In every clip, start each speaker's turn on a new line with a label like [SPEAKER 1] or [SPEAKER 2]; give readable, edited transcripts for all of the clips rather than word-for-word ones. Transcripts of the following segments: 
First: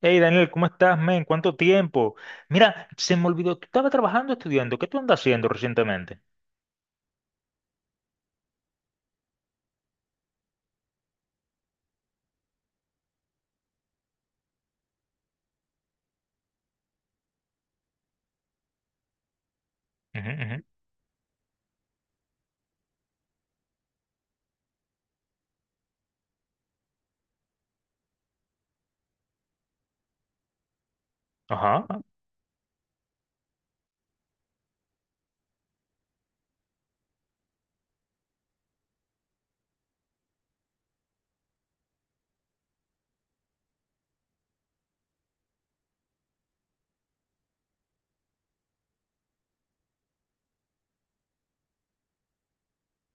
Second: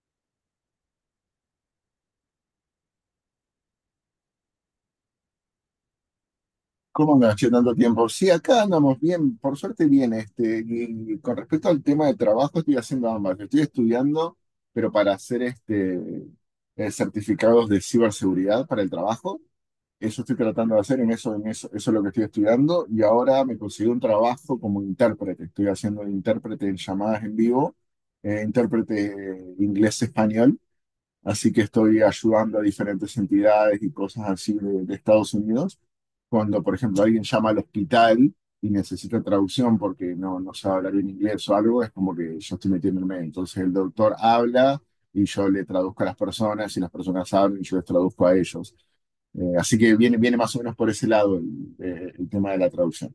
[SPEAKER 1] Hey Daniel, ¿cómo estás, men? ¿Cuánto tiempo? Mira, se me olvidó, tú estabas trabajando, estudiando. ¿Qué tú andas haciendo recientemente?
[SPEAKER 2] ¿Cómo andas, che, tanto tiempo? Sí, acá andamos bien, por suerte bien. Y con respecto al tema de trabajo, estoy haciendo ambas. Estoy estudiando, pero para hacer certificados de ciberseguridad para el trabajo. Eso
[SPEAKER 1] Ujú,
[SPEAKER 2] estoy
[SPEAKER 1] ujú.
[SPEAKER 2] tratando de hacer, eso es lo que estoy estudiando. Y ahora me conseguí un trabajo como intérprete. Estoy haciendo de intérprete en llamadas en vivo, intérprete inglés-español. Así que
[SPEAKER 1] Ajá.
[SPEAKER 2] estoy ayudando a diferentes entidades y cosas así de Estados Unidos. Cuando, por ejemplo, alguien llama al hospital y necesita traducción porque no sabe hablar bien inglés o algo, es como que yo estoy metiéndome. Entonces el doctor habla y yo le traduzco a las personas y las personas hablan y yo les traduzco a ellos. Así que viene más o menos por ese lado el tema de la traducción.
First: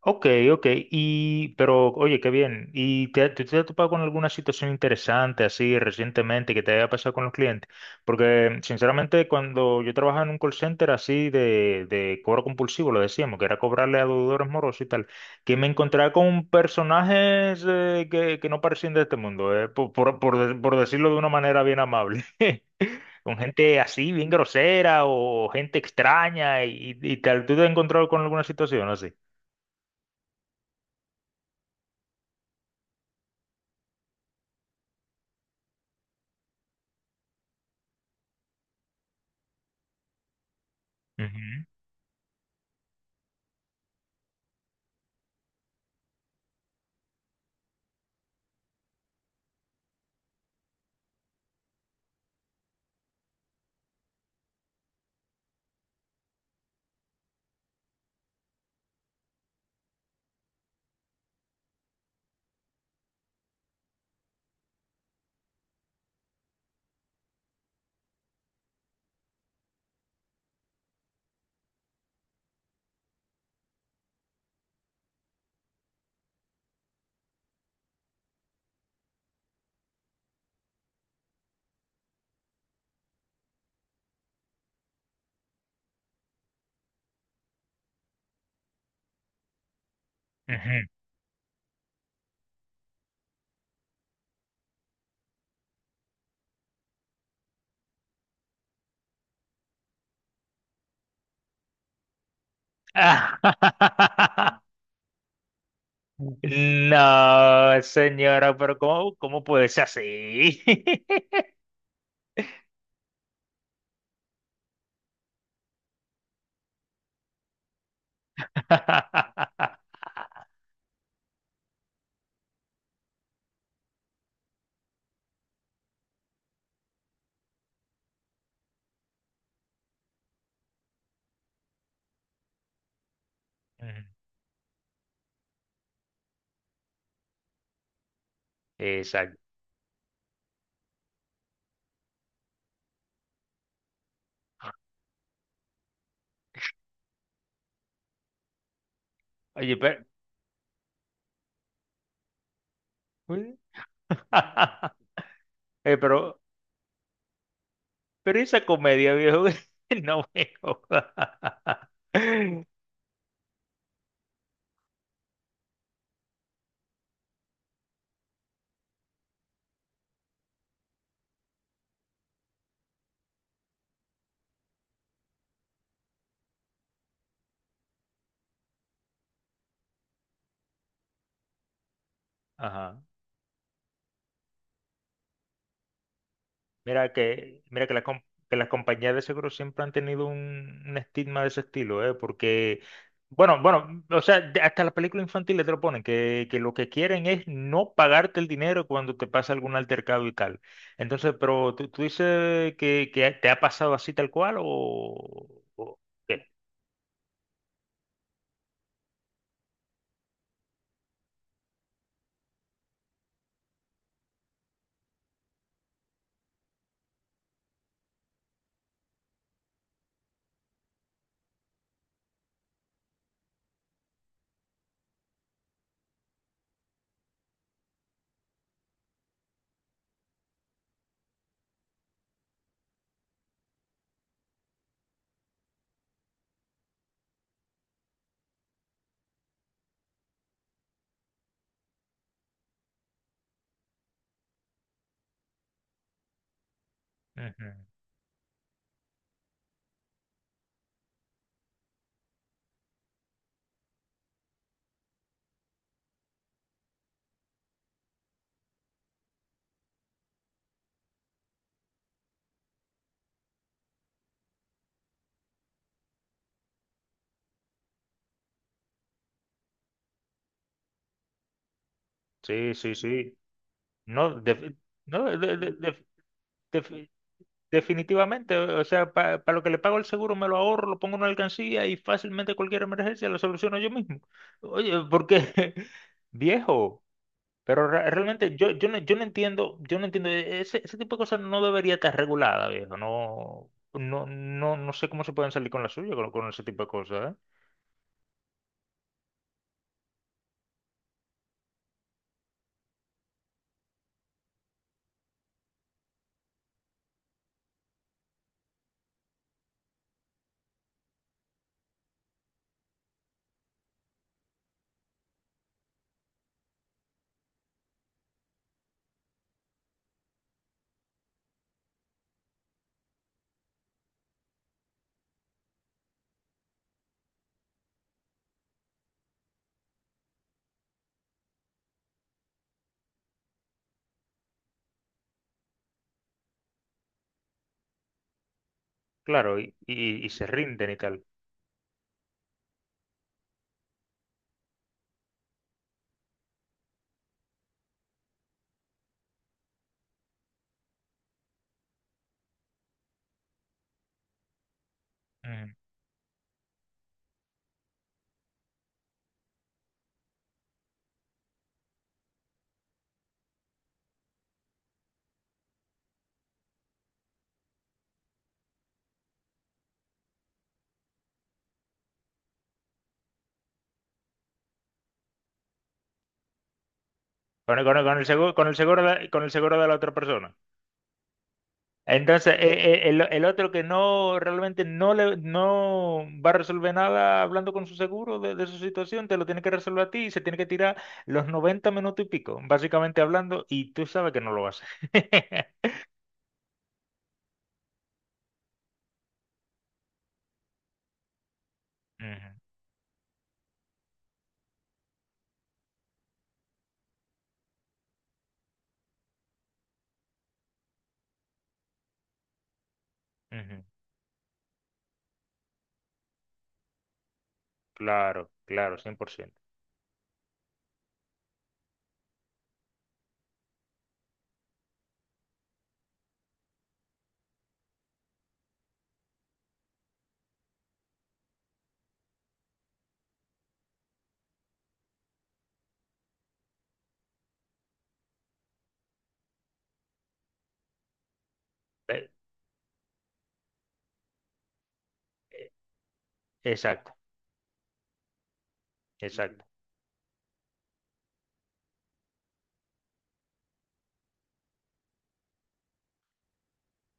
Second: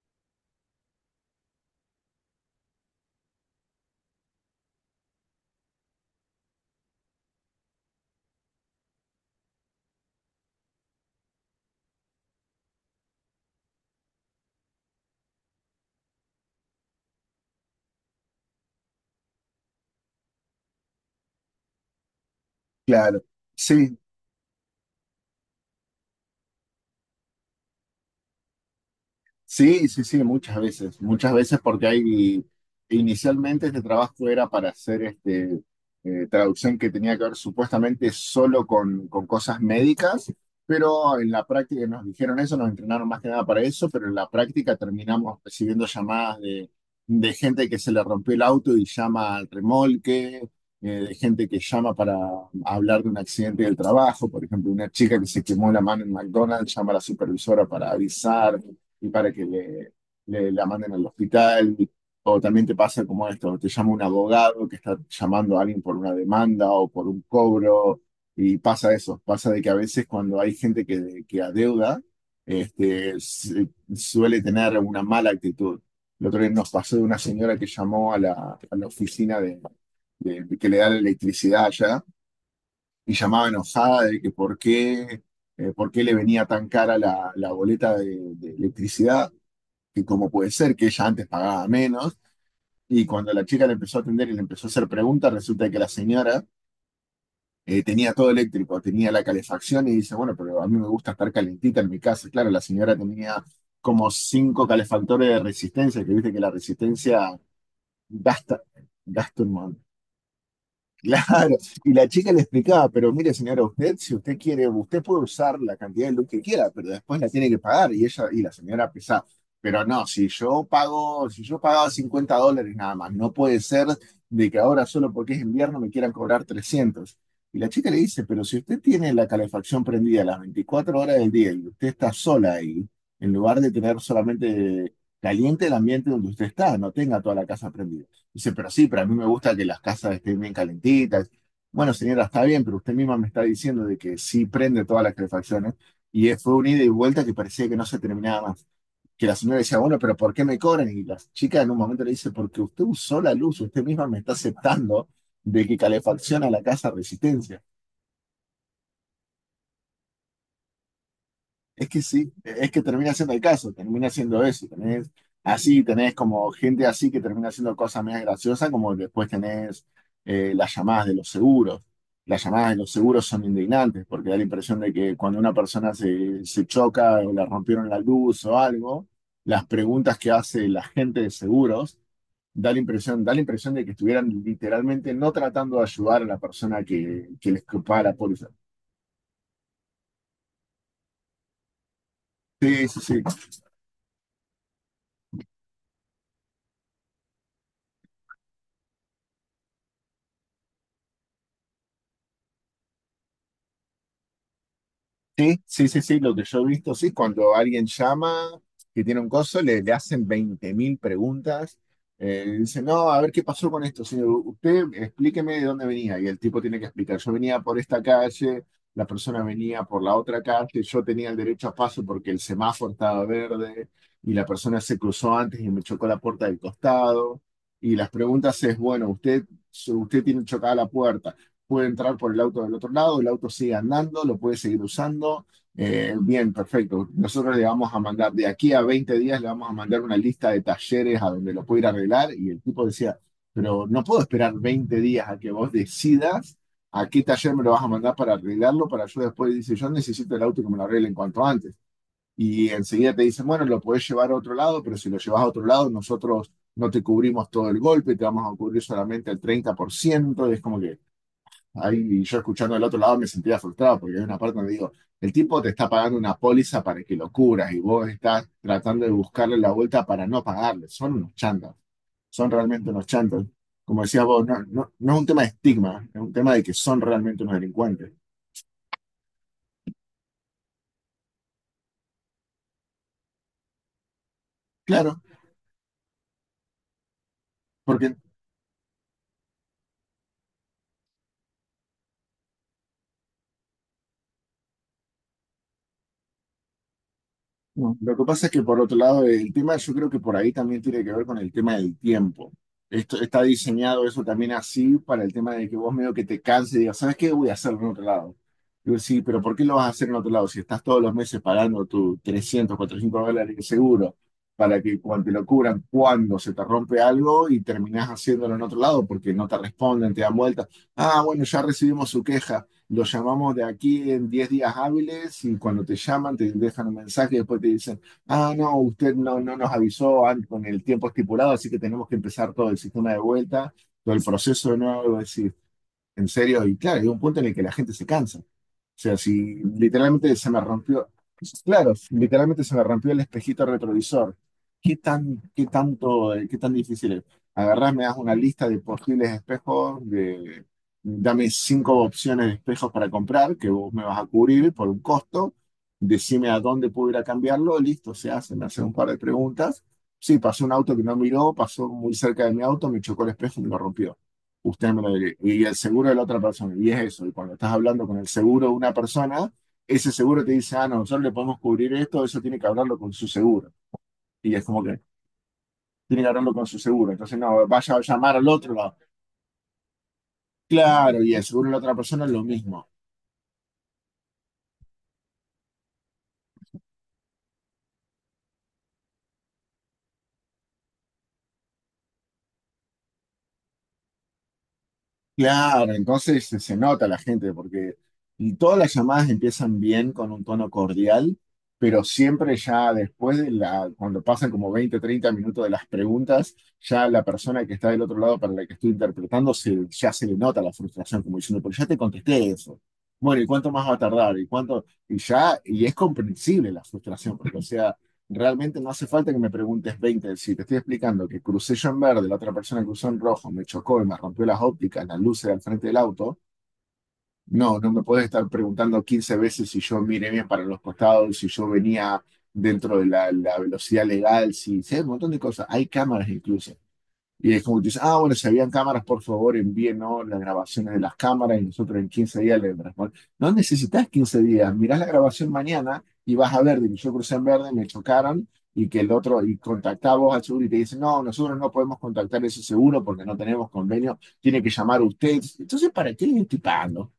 [SPEAKER 1] Ok, ok, y pero oye, qué bien. ¿Y te has topado con alguna situación interesante así recientemente que te haya pasado con los clientes? Porque sinceramente cuando yo trabajaba en un call center así de cobro compulsivo, lo decíamos, que era cobrarle a deudores morosos y tal, que me encontraba con personajes que no parecían de este mundo, por decirlo de una manera bien amable.
[SPEAKER 2] Claro,
[SPEAKER 1] Con gente
[SPEAKER 2] sí,
[SPEAKER 1] así, bien grosera o gente extraña y tal. ¿Tú te has encontrado con alguna situación así?
[SPEAKER 2] sí, sí, sí, muchas veces porque hay, inicialmente este trabajo era para hacer traducción que tenía que ver supuestamente solo con cosas médicas, pero en la
[SPEAKER 1] Ujú.
[SPEAKER 2] práctica nos dijeron eso, nos entrenaron más que nada para eso, pero en la práctica terminamos recibiendo llamadas de gente que se le rompió el auto y llama al remolque, de gente que llama para hablar de un accidente del trabajo, por ejemplo, una chica que se quemó la mano en McDonald's llama a la supervisora para avisar y para que la manden al hospital. O también te pasa como esto, te llama un abogado que está llamando a alguien por una demanda o por un cobro, y pasa eso, pasa de que a veces cuando hay gente que adeuda, este, se- suele tener una mala actitud. El otro día nos pasó de una señora que llamó a la oficina de que le da la electricidad allá, y llamaba enojada de que por qué le venía tan cara la boleta de electricidad, que cómo puede ser que
[SPEAKER 1] Ujú.
[SPEAKER 2] ella antes pagaba menos. Y cuando la chica le empezó a atender y le empezó a hacer preguntas, resulta que la señora tenía todo eléctrico, tenía la calefacción y dice, bueno, pero a mí me gusta estar calentita en mi casa. Claro, la señora
[SPEAKER 1] Ah.
[SPEAKER 2] tenía como cinco calefactores de resistencia, que viste que la resistencia
[SPEAKER 1] No, señora,
[SPEAKER 2] gasta,
[SPEAKER 1] pero
[SPEAKER 2] gasta
[SPEAKER 1] cómo
[SPEAKER 2] un
[SPEAKER 1] puede ser
[SPEAKER 2] montón.
[SPEAKER 1] así?
[SPEAKER 2] Claro, y la chica le explicaba, pero mire señora, usted si usted quiere, usted puede usar la cantidad de luz que quiera, pero después la tiene que pagar, y ella y la señora pesaba, pero no, si yo pago, si yo pagaba $50 nada más, no puede ser de que ahora solo porque es invierno me quieran cobrar 300. Y la chica le dice, pero si usted tiene la calefacción prendida las 24 horas del día y usted está sola ahí, en lugar de tener
[SPEAKER 1] Ujú.
[SPEAKER 2] solamente caliente el ambiente donde usted está, no tenga toda la casa prendida. Dice, pero sí, pero a mí me
[SPEAKER 1] Exacto.
[SPEAKER 2] gusta que las casas estén bien calentitas. Bueno, señora, está bien, pero usted misma me está diciendo de que sí prende todas las calefacciones. Fue un ida y vuelta que parecía que no se terminaba más. Que la señora
[SPEAKER 1] Oye,
[SPEAKER 2] decía, bueno,
[SPEAKER 1] pero,
[SPEAKER 2] pero ¿por qué me cobran? Y la chica en un momento le dice, porque usted usó la
[SPEAKER 1] uy.
[SPEAKER 2] luz, usted misma me está aceptando de que
[SPEAKER 1] Eh, pero,
[SPEAKER 2] calefacciona la casa a resistencia.
[SPEAKER 1] pero esa comedia, viejo, no me jodas.
[SPEAKER 2] Es que sí, es que termina siendo el caso, termina siendo eso. Tenés, así tenés como gente así que termina haciendo cosas más graciosas, como después tenés las llamadas de los seguros. Las llamadas de los seguros son indignantes porque da la impresión de que cuando una persona se choca o le rompieron la luz o algo, las preguntas que hace la gente de seguros
[SPEAKER 1] Ajá.
[SPEAKER 2] da la impresión de que estuvieran literalmente no tratando de ayudar a la persona que les
[SPEAKER 1] Mira que, la
[SPEAKER 2] escapaba la
[SPEAKER 1] com-
[SPEAKER 2] póliza.
[SPEAKER 1] que las compañías de seguros siempre han tenido un estigma de ese estilo, ¿eh? Porque
[SPEAKER 2] Sí, sí, sí,
[SPEAKER 1] bueno, o sea, hasta las películas infantiles te lo ponen, que lo que quieren es no pagarte el dinero cuando te pasa algún altercado y tal. Entonces, pero tú dices que te ha pasado así tal cual,
[SPEAKER 2] sí, sí,
[SPEAKER 1] o
[SPEAKER 2] sí, sí, lo que
[SPEAKER 1] qué?
[SPEAKER 2] yo he visto, sí, cuando alguien llama, que tiene un coso, le hacen 20.000 preguntas. Dice, no, a ver qué pasó con esto, señor. Usted explíqueme de dónde venía. Y el tipo tiene que explicar. Yo venía por esta calle, la persona venía por la otra calle, yo tenía el derecho a paso porque el semáforo estaba verde y la persona se cruzó antes y me chocó la puerta del costado. Y las preguntas es, bueno, usted tiene chocada la puerta, puede entrar por el auto del otro lado, el auto sigue andando, lo puede seguir usando. Bien, perfecto. Nosotros le vamos a mandar, de aquí a 20 días, le vamos a mandar una lista de talleres a donde lo puede ir a arreglar. Y el tipo decía, pero no puedo esperar 20 días a que vos decidas a qué taller me lo
[SPEAKER 1] Ujú.
[SPEAKER 2] vas a mandar para arreglarlo, para yo después dice, yo necesito el auto, que me lo arreglen cuanto antes. Y enseguida te dicen, bueno, lo podés llevar a otro lado, pero si lo llevas a otro lado, nosotros no te cubrimos todo el golpe, te vamos a cubrir solamente el 30%. Y es como que ahí yo escuchando del otro lado me sentía frustrado porque hay una parte donde digo, el tipo te está pagando una póliza para que lo curas y vos estás tratando de buscarle la vuelta para no pagarle. Son unos chantas, son
[SPEAKER 1] Sí,
[SPEAKER 2] realmente
[SPEAKER 1] sí,
[SPEAKER 2] unos
[SPEAKER 1] sí.
[SPEAKER 2] chantas. Como decías
[SPEAKER 1] No,
[SPEAKER 2] vos, no,
[SPEAKER 1] de-
[SPEAKER 2] no, no es
[SPEAKER 1] no,
[SPEAKER 2] un tema de estigma, es un tema de que son
[SPEAKER 1] de-
[SPEAKER 2] realmente unos delincuentes.
[SPEAKER 1] Definitivamente, o sea, para lo que le pago el seguro me lo ahorro, lo pongo en una alcancía y fácilmente cualquier emergencia la soluciono yo mismo. Oye,
[SPEAKER 2] Claro,
[SPEAKER 1] porque viejo, pero
[SPEAKER 2] porque
[SPEAKER 1] realmente yo no entiendo, e, ese tipo de cosas no debería estar regulada, viejo, no, no, no, no sé cómo se pueden salir con la suya con ese tipo de cosas, ¿eh?
[SPEAKER 2] no, lo que pasa es que por otro lado, el tema yo creo que por ahí también tiene que ver con el tema del tiempo. Esto está diseñado eso también así para el tema de que vos medio que te canses y digas, ¿sabes qué? Voy a hacerlo en otro lado. Digo, sí, pero ¿por qué lo vas a hacer en otro lado si estás todos los meses pagando tus $300, $400 de seguro para que cuando te lo cubran, cuando se te rompe algo y terminás haciéndolo en otro lado porque no te responden, te dan vueltas? Ah, bueno, ya recibimos su queja. Los llamamos de aquí en 10 días hábiles, y cuando te llaman te dejan un mensaje y después te dicen, ah, no, usted no nos avisó con el tiempo estipulado, así que tenemos que empezar todo el sistema de vuelta, todo el proceso de nuevo, decir, en serio, y claro, hay un punto en el que la gente se cansa. O sea, si
[SPEAKER 1] Claro, y
[SPEAKER 2] literalmente
[SPEAKER 1] se
[SPEAKER 2] se me
[SPEAKER 1] rinden y
[SPEAKER 2] rompió,
[SPEAKER 1] tal.
[SPEAKER 2] claro, literalmente se me rompió el espejito retrovisor. ¿Qué tan difícil es? Agarrás, me das una lista de posibles espejos, de, dame cinco opciones de espejos para comprar, que vos me vas a cubrir por un costo,
[SPEAKER 1] Ujú.
[SPEAKER 2] decime a dónde puedo ir a cambiarlo, listo, se hace, me hace un par de preguntas. Sí, pasó un auto que no miró, pasó muy cerca de mi auto, me chocó el espejo y me lo rompió, usted me lo y el seguro de la otra persona. Y es eso, y cuando estás hablando con el seguro de una persona, ese seguro te dice, ah, no, nosotros le podemos cubrir esto, eso tiene que hablarlo con su seguro. Y es como que tiene que hablarlo con su seguro. Entonces, no,
[SPEAKER 1] Con, el-
[SPEAKER 2] vaya
[SPEAKER 1] con,
[SPEAKER 2] a
[SPEAKER 1] el con el
[SPEAKER 2] llamar al
[SPEAKER 1] seguro, con
[SPEAKER 2] otro
[SPEAKER 1] el
[SPEAKER 2] lado.
[SPEAKER 1] seguro de, con el seguro de la otra persona.
[SPEAKER 2] Claro, y el seguro de la otra persona es lo
[SPEAKER 1] Entonces,
[SPEAKER 2] mismo.
[SPEAKER 1] el otro que no realmente no le no va a resolver nada hablando con su seguro de su situación, te lo tiene que resolver a ti y se tiene que tirar los 90 minutos y pico, básicamente hablando, y tú sabes que no lo hace.
[SPEAKER 2] Claro, entonces se nota la gente, porque y todas las llamadas empiezan bien con un tono cordial, pero
[SPEAKER 1] Ujú,
[SPEAKER 2] siempre ya después de la, cuando pasan como 20, 30 minutos de las preguntas, ya la persona que está del otro lado para la que estoy interpretando, se, ya se le nota la frustración, como diciendo, pero ya te contesté eso. Bueno, ¿y cuánto
[SPEAKER 1] ujú.
[SPEAKER 2] más va a tardar? ¿Y cuánto? Y ya, y es comprensible la frustración, porque o sea,
[SPEAKER 1] Claro,
[SPEAKER 2] realmente no
[SPEAKER 1] claro,
[SPEAKER 2] hace falta que me
[SPEAKER 1] 100%.
[SPEAKER 2] preguntes 20. Si te estoy explicando que crucé yo en verde, la otra persona cruzó en rojo, me chocó y me rompió las ópticas, las luces al frente del auto, no, no me puedes estar preguntando 15 veces si yo miré bien para los costados, si yo venía dentro de la velocidad legal, si, si hay un montón de cosas. Hay cámaras incluso. Y es como que dice, ah, bueno, si habían cámaras, por favor, envíenos las grabaciones de las cámaras y nosotros en
[SPEAKER 1] Eh,
[SPEAKER 2] 15 días le respondemos. No necesitas 15 días, mirás la grabación
[SPEAKER 1] eh,
[SPEAKER 2] mañana y vas a ver de que yo
[SPEAKER 1] Exacto,
[SPEAKER 2] crucé en verde, me chocaron y que el otro, y
[SPEAKER 1] exacto,
[SPEAKER 2] contactamos al seguro y te dicen, no, nosotros no podemos contactar ese seguro porque no tenemos convenio, tiene que llamar usted. Entonces, ¿para qué le estoy pagando?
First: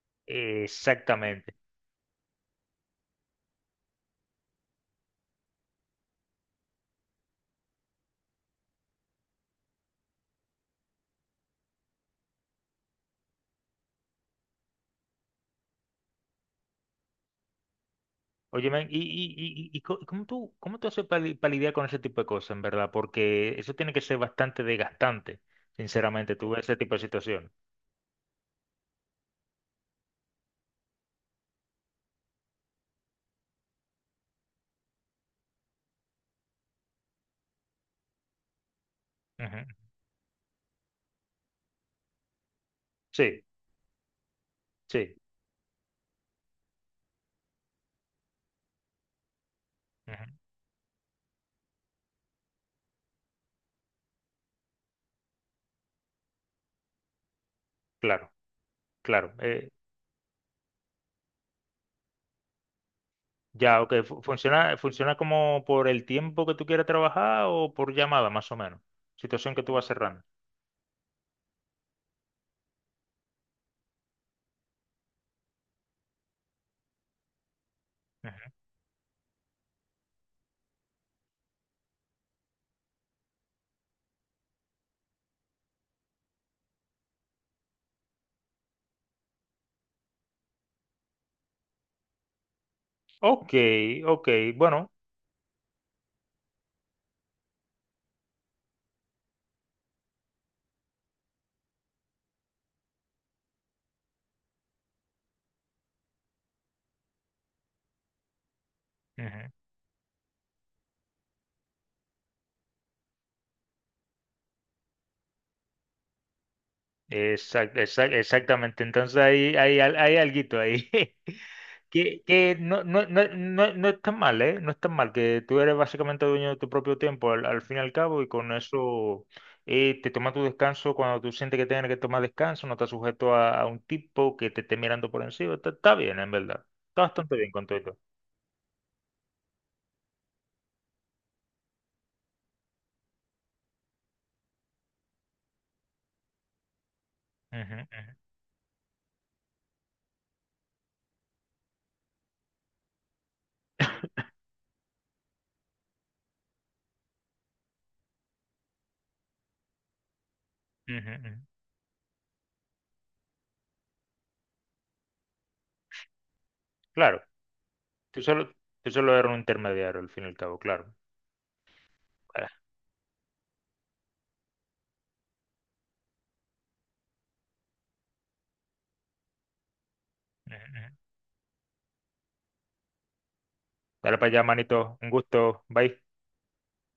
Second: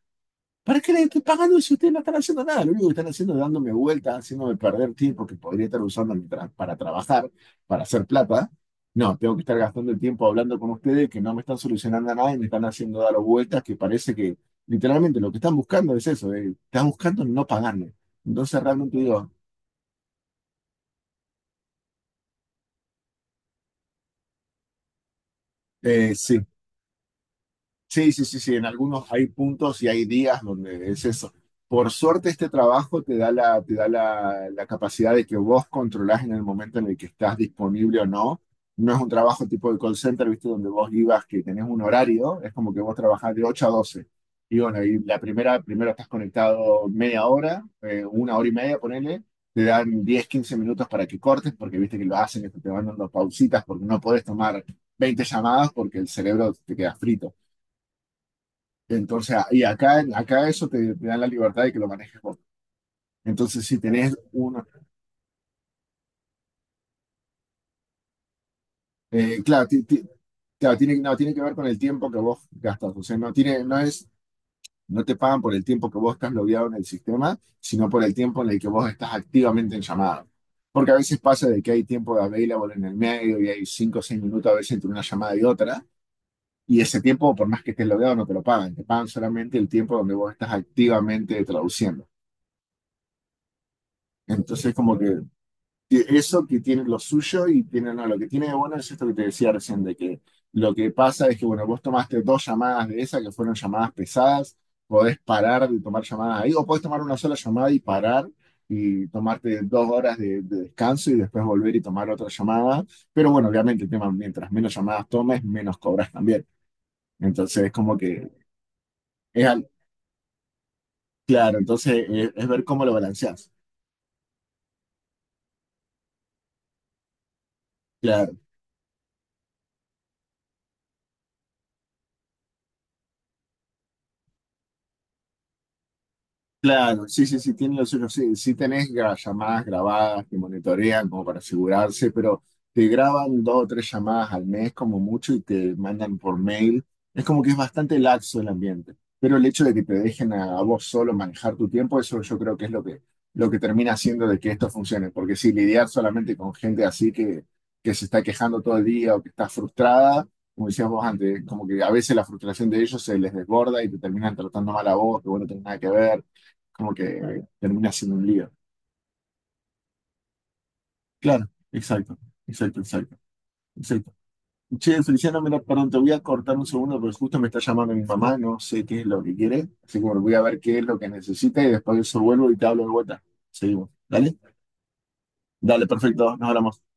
[SPEAKER 2] ¿Para qué le estoy
[SPEAKER 1] exactamente.
[SPEAKER 2] pagando si ustedes no están haciendo nada? Lo único que están haciendo es dándome vueltas, haciéndome perder tiempo que podría estar usando para trabajar, para hacer plata. No, tengo que estar gastando el tiempo hablando con ustedes que no me están solucionando nada y me están haciendo dar vueltas que parece que literalmente lo que están buscando es eso, están buscando no pagarme. Entonces
[SPEAKER 1] Oye, men,
[SPEAKER 2] realmente digo,
[SPEAKER 1] ¿cómo cómo tú haces para lidiar con ese tipo de cosas, en verdad? Porque eso tiene que ser bastante desgastante, sinceramente,
[SPEAKER 2] sí,
[SPEAKER 1] tú ves ese tipo de situaciones.
[SPEAKER 2] sí, sí, sí, sí, en algunos hay puntos y hay días donde es eso. Por suerte este trabajo la capacidad de que vos controlás en el momento en el que estás disponible o no. No es un trabajo tipo
[SPEAKER 1] Ujú.
[SPEAKER 2] de call center, ¿viste? Donde vos ibas que tenés un horario, es como que vos trabajás de
[SPEAKER 1] Sí,
[SPEAKER 2] 8 a 12. Y bueno, y
[SPEAKER 1] sí,
[SPEAKER 2] primero estás conectado media hora, una hora y media, ponele, te dan 10,
[SPEAKER 1] ujú.
[SPEAKER 2] 15 minutos para que cortes, porque viste que lo hacen, es que te van dando pausitas, porque no podés tomar 20 llamadas porque el cerebro te queda frito.
[SPEAKER 1] Claro, claro.
[SPEAKER 2] Entonces, acá eso te da la libertad de que lo manejes vos. Entonces, si
[SPEAKER 1] Ya, ok.
[SPEAKER 2] tenés uno,
[SPEAKER 1] Funciona, funciona como por el tiempo que tú quieras trabajar o por llamada, más o menos. Situación que
[SPEAKER 2] claro,
[SPEAKER 1] tú vas cerrando.
[SPEAKER 2] claro, tiene, no, tiene que ver con el tiempo que vos gastas. O sea, no tiene, no es, no te pagan por el tiempo que vos estás logueado en el sistema, sino por el
[SPEAKER 1] Ujú.
[SPEAKER 2] tiempo en el que vos estás activamente en llamada. Porque a veces pasa de que hay tiempo de available en el medio y hay 5 o 6 minutos a veces entre una llamada y otra. Y ese tiempo, por más que estés logueado, no te lo pagan. Te pagan solamente el tiempo donde vos estás activamente traduciendo.
[SPEAKER 1] Ok, ok.
[SPEAKER 2] Entonces,
[SPEAKER 1] Bueno.
[SPEAKER 2] como que eso que tiene lo suyo y tiene, no, lo que tiene de bueno es esto que te decía recién, de que lo que pasa es que, bueno, vos tomaste dos llamadas de esas que fueron llamadas pesadas, podés parar de tomar llamadas ahí, o podés tomar una sola llamada y parar y tomarte 2 horas de descanso y después volver y tomar otra llamada. Pero bueno, obviamente el tema, mientras menos llamadas tomes, menos cobras también. Entonces es como que,
[SPEAKER 1] Exactamente. Entonces
[SPEAKER 2] es al-
[SPEAKER 1] hay alguito ahí.
[SPEAKER 2] claro, entonces
[SPEAKER 1] Que,
[SPEAKER 2] es
[SPEAKER 1] que
[SPEAKER 2] ver
[SPEAKER 1] no,
[SPEAKER 2] cómo lo
[SPEAKER 1] no, no,
[SPEAKER 2] balanceás.
[SPEAKER 1] no, no está mal, ¿eh? No está mal, que tú eres básicamente dueño de tu propio tiempo al fin y al cabo, y
[SPEAKER 2] Claro,
[SPEAKER 1] con eso te tomas tu descanso cuando tú sientes que tienes que tomar descanso, no estás sujeto a un tipo que te esté mirando por encima. Está, está bien, en verdad. Está
[SPEAKER 2] claro, sí,
[SPEAKER 1] bastante
[SPEAKER 2] sí,
[SPEAKER 1] bien
[SPEAKER 2] sí.
[SPEAKER 1] con
[SPEAKER 2] Tienen
[SPEAKER 1] todo
[SPEAKER 2] los
[SPEAKER 1] esto.
[SPEAKER 2] suyo, sí, sí tenés llamadas grabadas que monitorean como para asegurarse, pero te graban dos o tres llamadas al mes como mucho y te mandan por mail. Es como que es
[SPEAKER 1] Ujú,
[SPEAKER 2] bastante laxo el ambiente, pero el hecho de que te dejen a vos solo manejar tu tiempo, eso yo creo que es lo que termina haciendo de que esto funcione, porque si lidiar solamente con gente así que se está quejando todo el día o que está frustrada, como
[SPEAKER 1] ujú,
[SPEAKER 2] decíamos
[SPEAKER 1] ujú,
[SPEAKER 2] antes,
[SPEAKER 1] ujú.
[SPEAKER 2] como que a veces la frustración de ellos se les desborda y te terminan tratando mal a vos, que vos no tenés nada que ver, como que
[SPEAKER 1] Claro,
[SPEAKER 2] termina siendo
[SPEAKER 1] tú
[SPEAKER 2] un lío.
[SPEAKER 1] solo, tú solo eres un intermediario al fin y al cabo, claro.
[SPEAKER 2] Claro, exacto,
[SPEAKER 1] Ah,
[SPEAKER 2] exacto, exacto, exacto. Che, Feliciano, mira, perdón, te voy a cortar un segundo porque justo me está llamando mi mamá, no sé qué es lo que quiere, así que bueno, voy a
[SPEAKER 1] ujú,
[SPEAKER 2] ver qué
[SPEAKER 1] ujú.
[SPEAKER 2] es lo que necesita y después de eso vuelvo y te hablo de vuelta. Seguimos,
[SPEAKER 1] Dale para
[SPEAKER 2] ¿dale?
[SPEAKER 1] allá, manito. Un gusto.
[SPEAKER 2] Dale,
[SPEAKER 1] Bye.
[SPEAKER 2] perfecto, nos hablamos.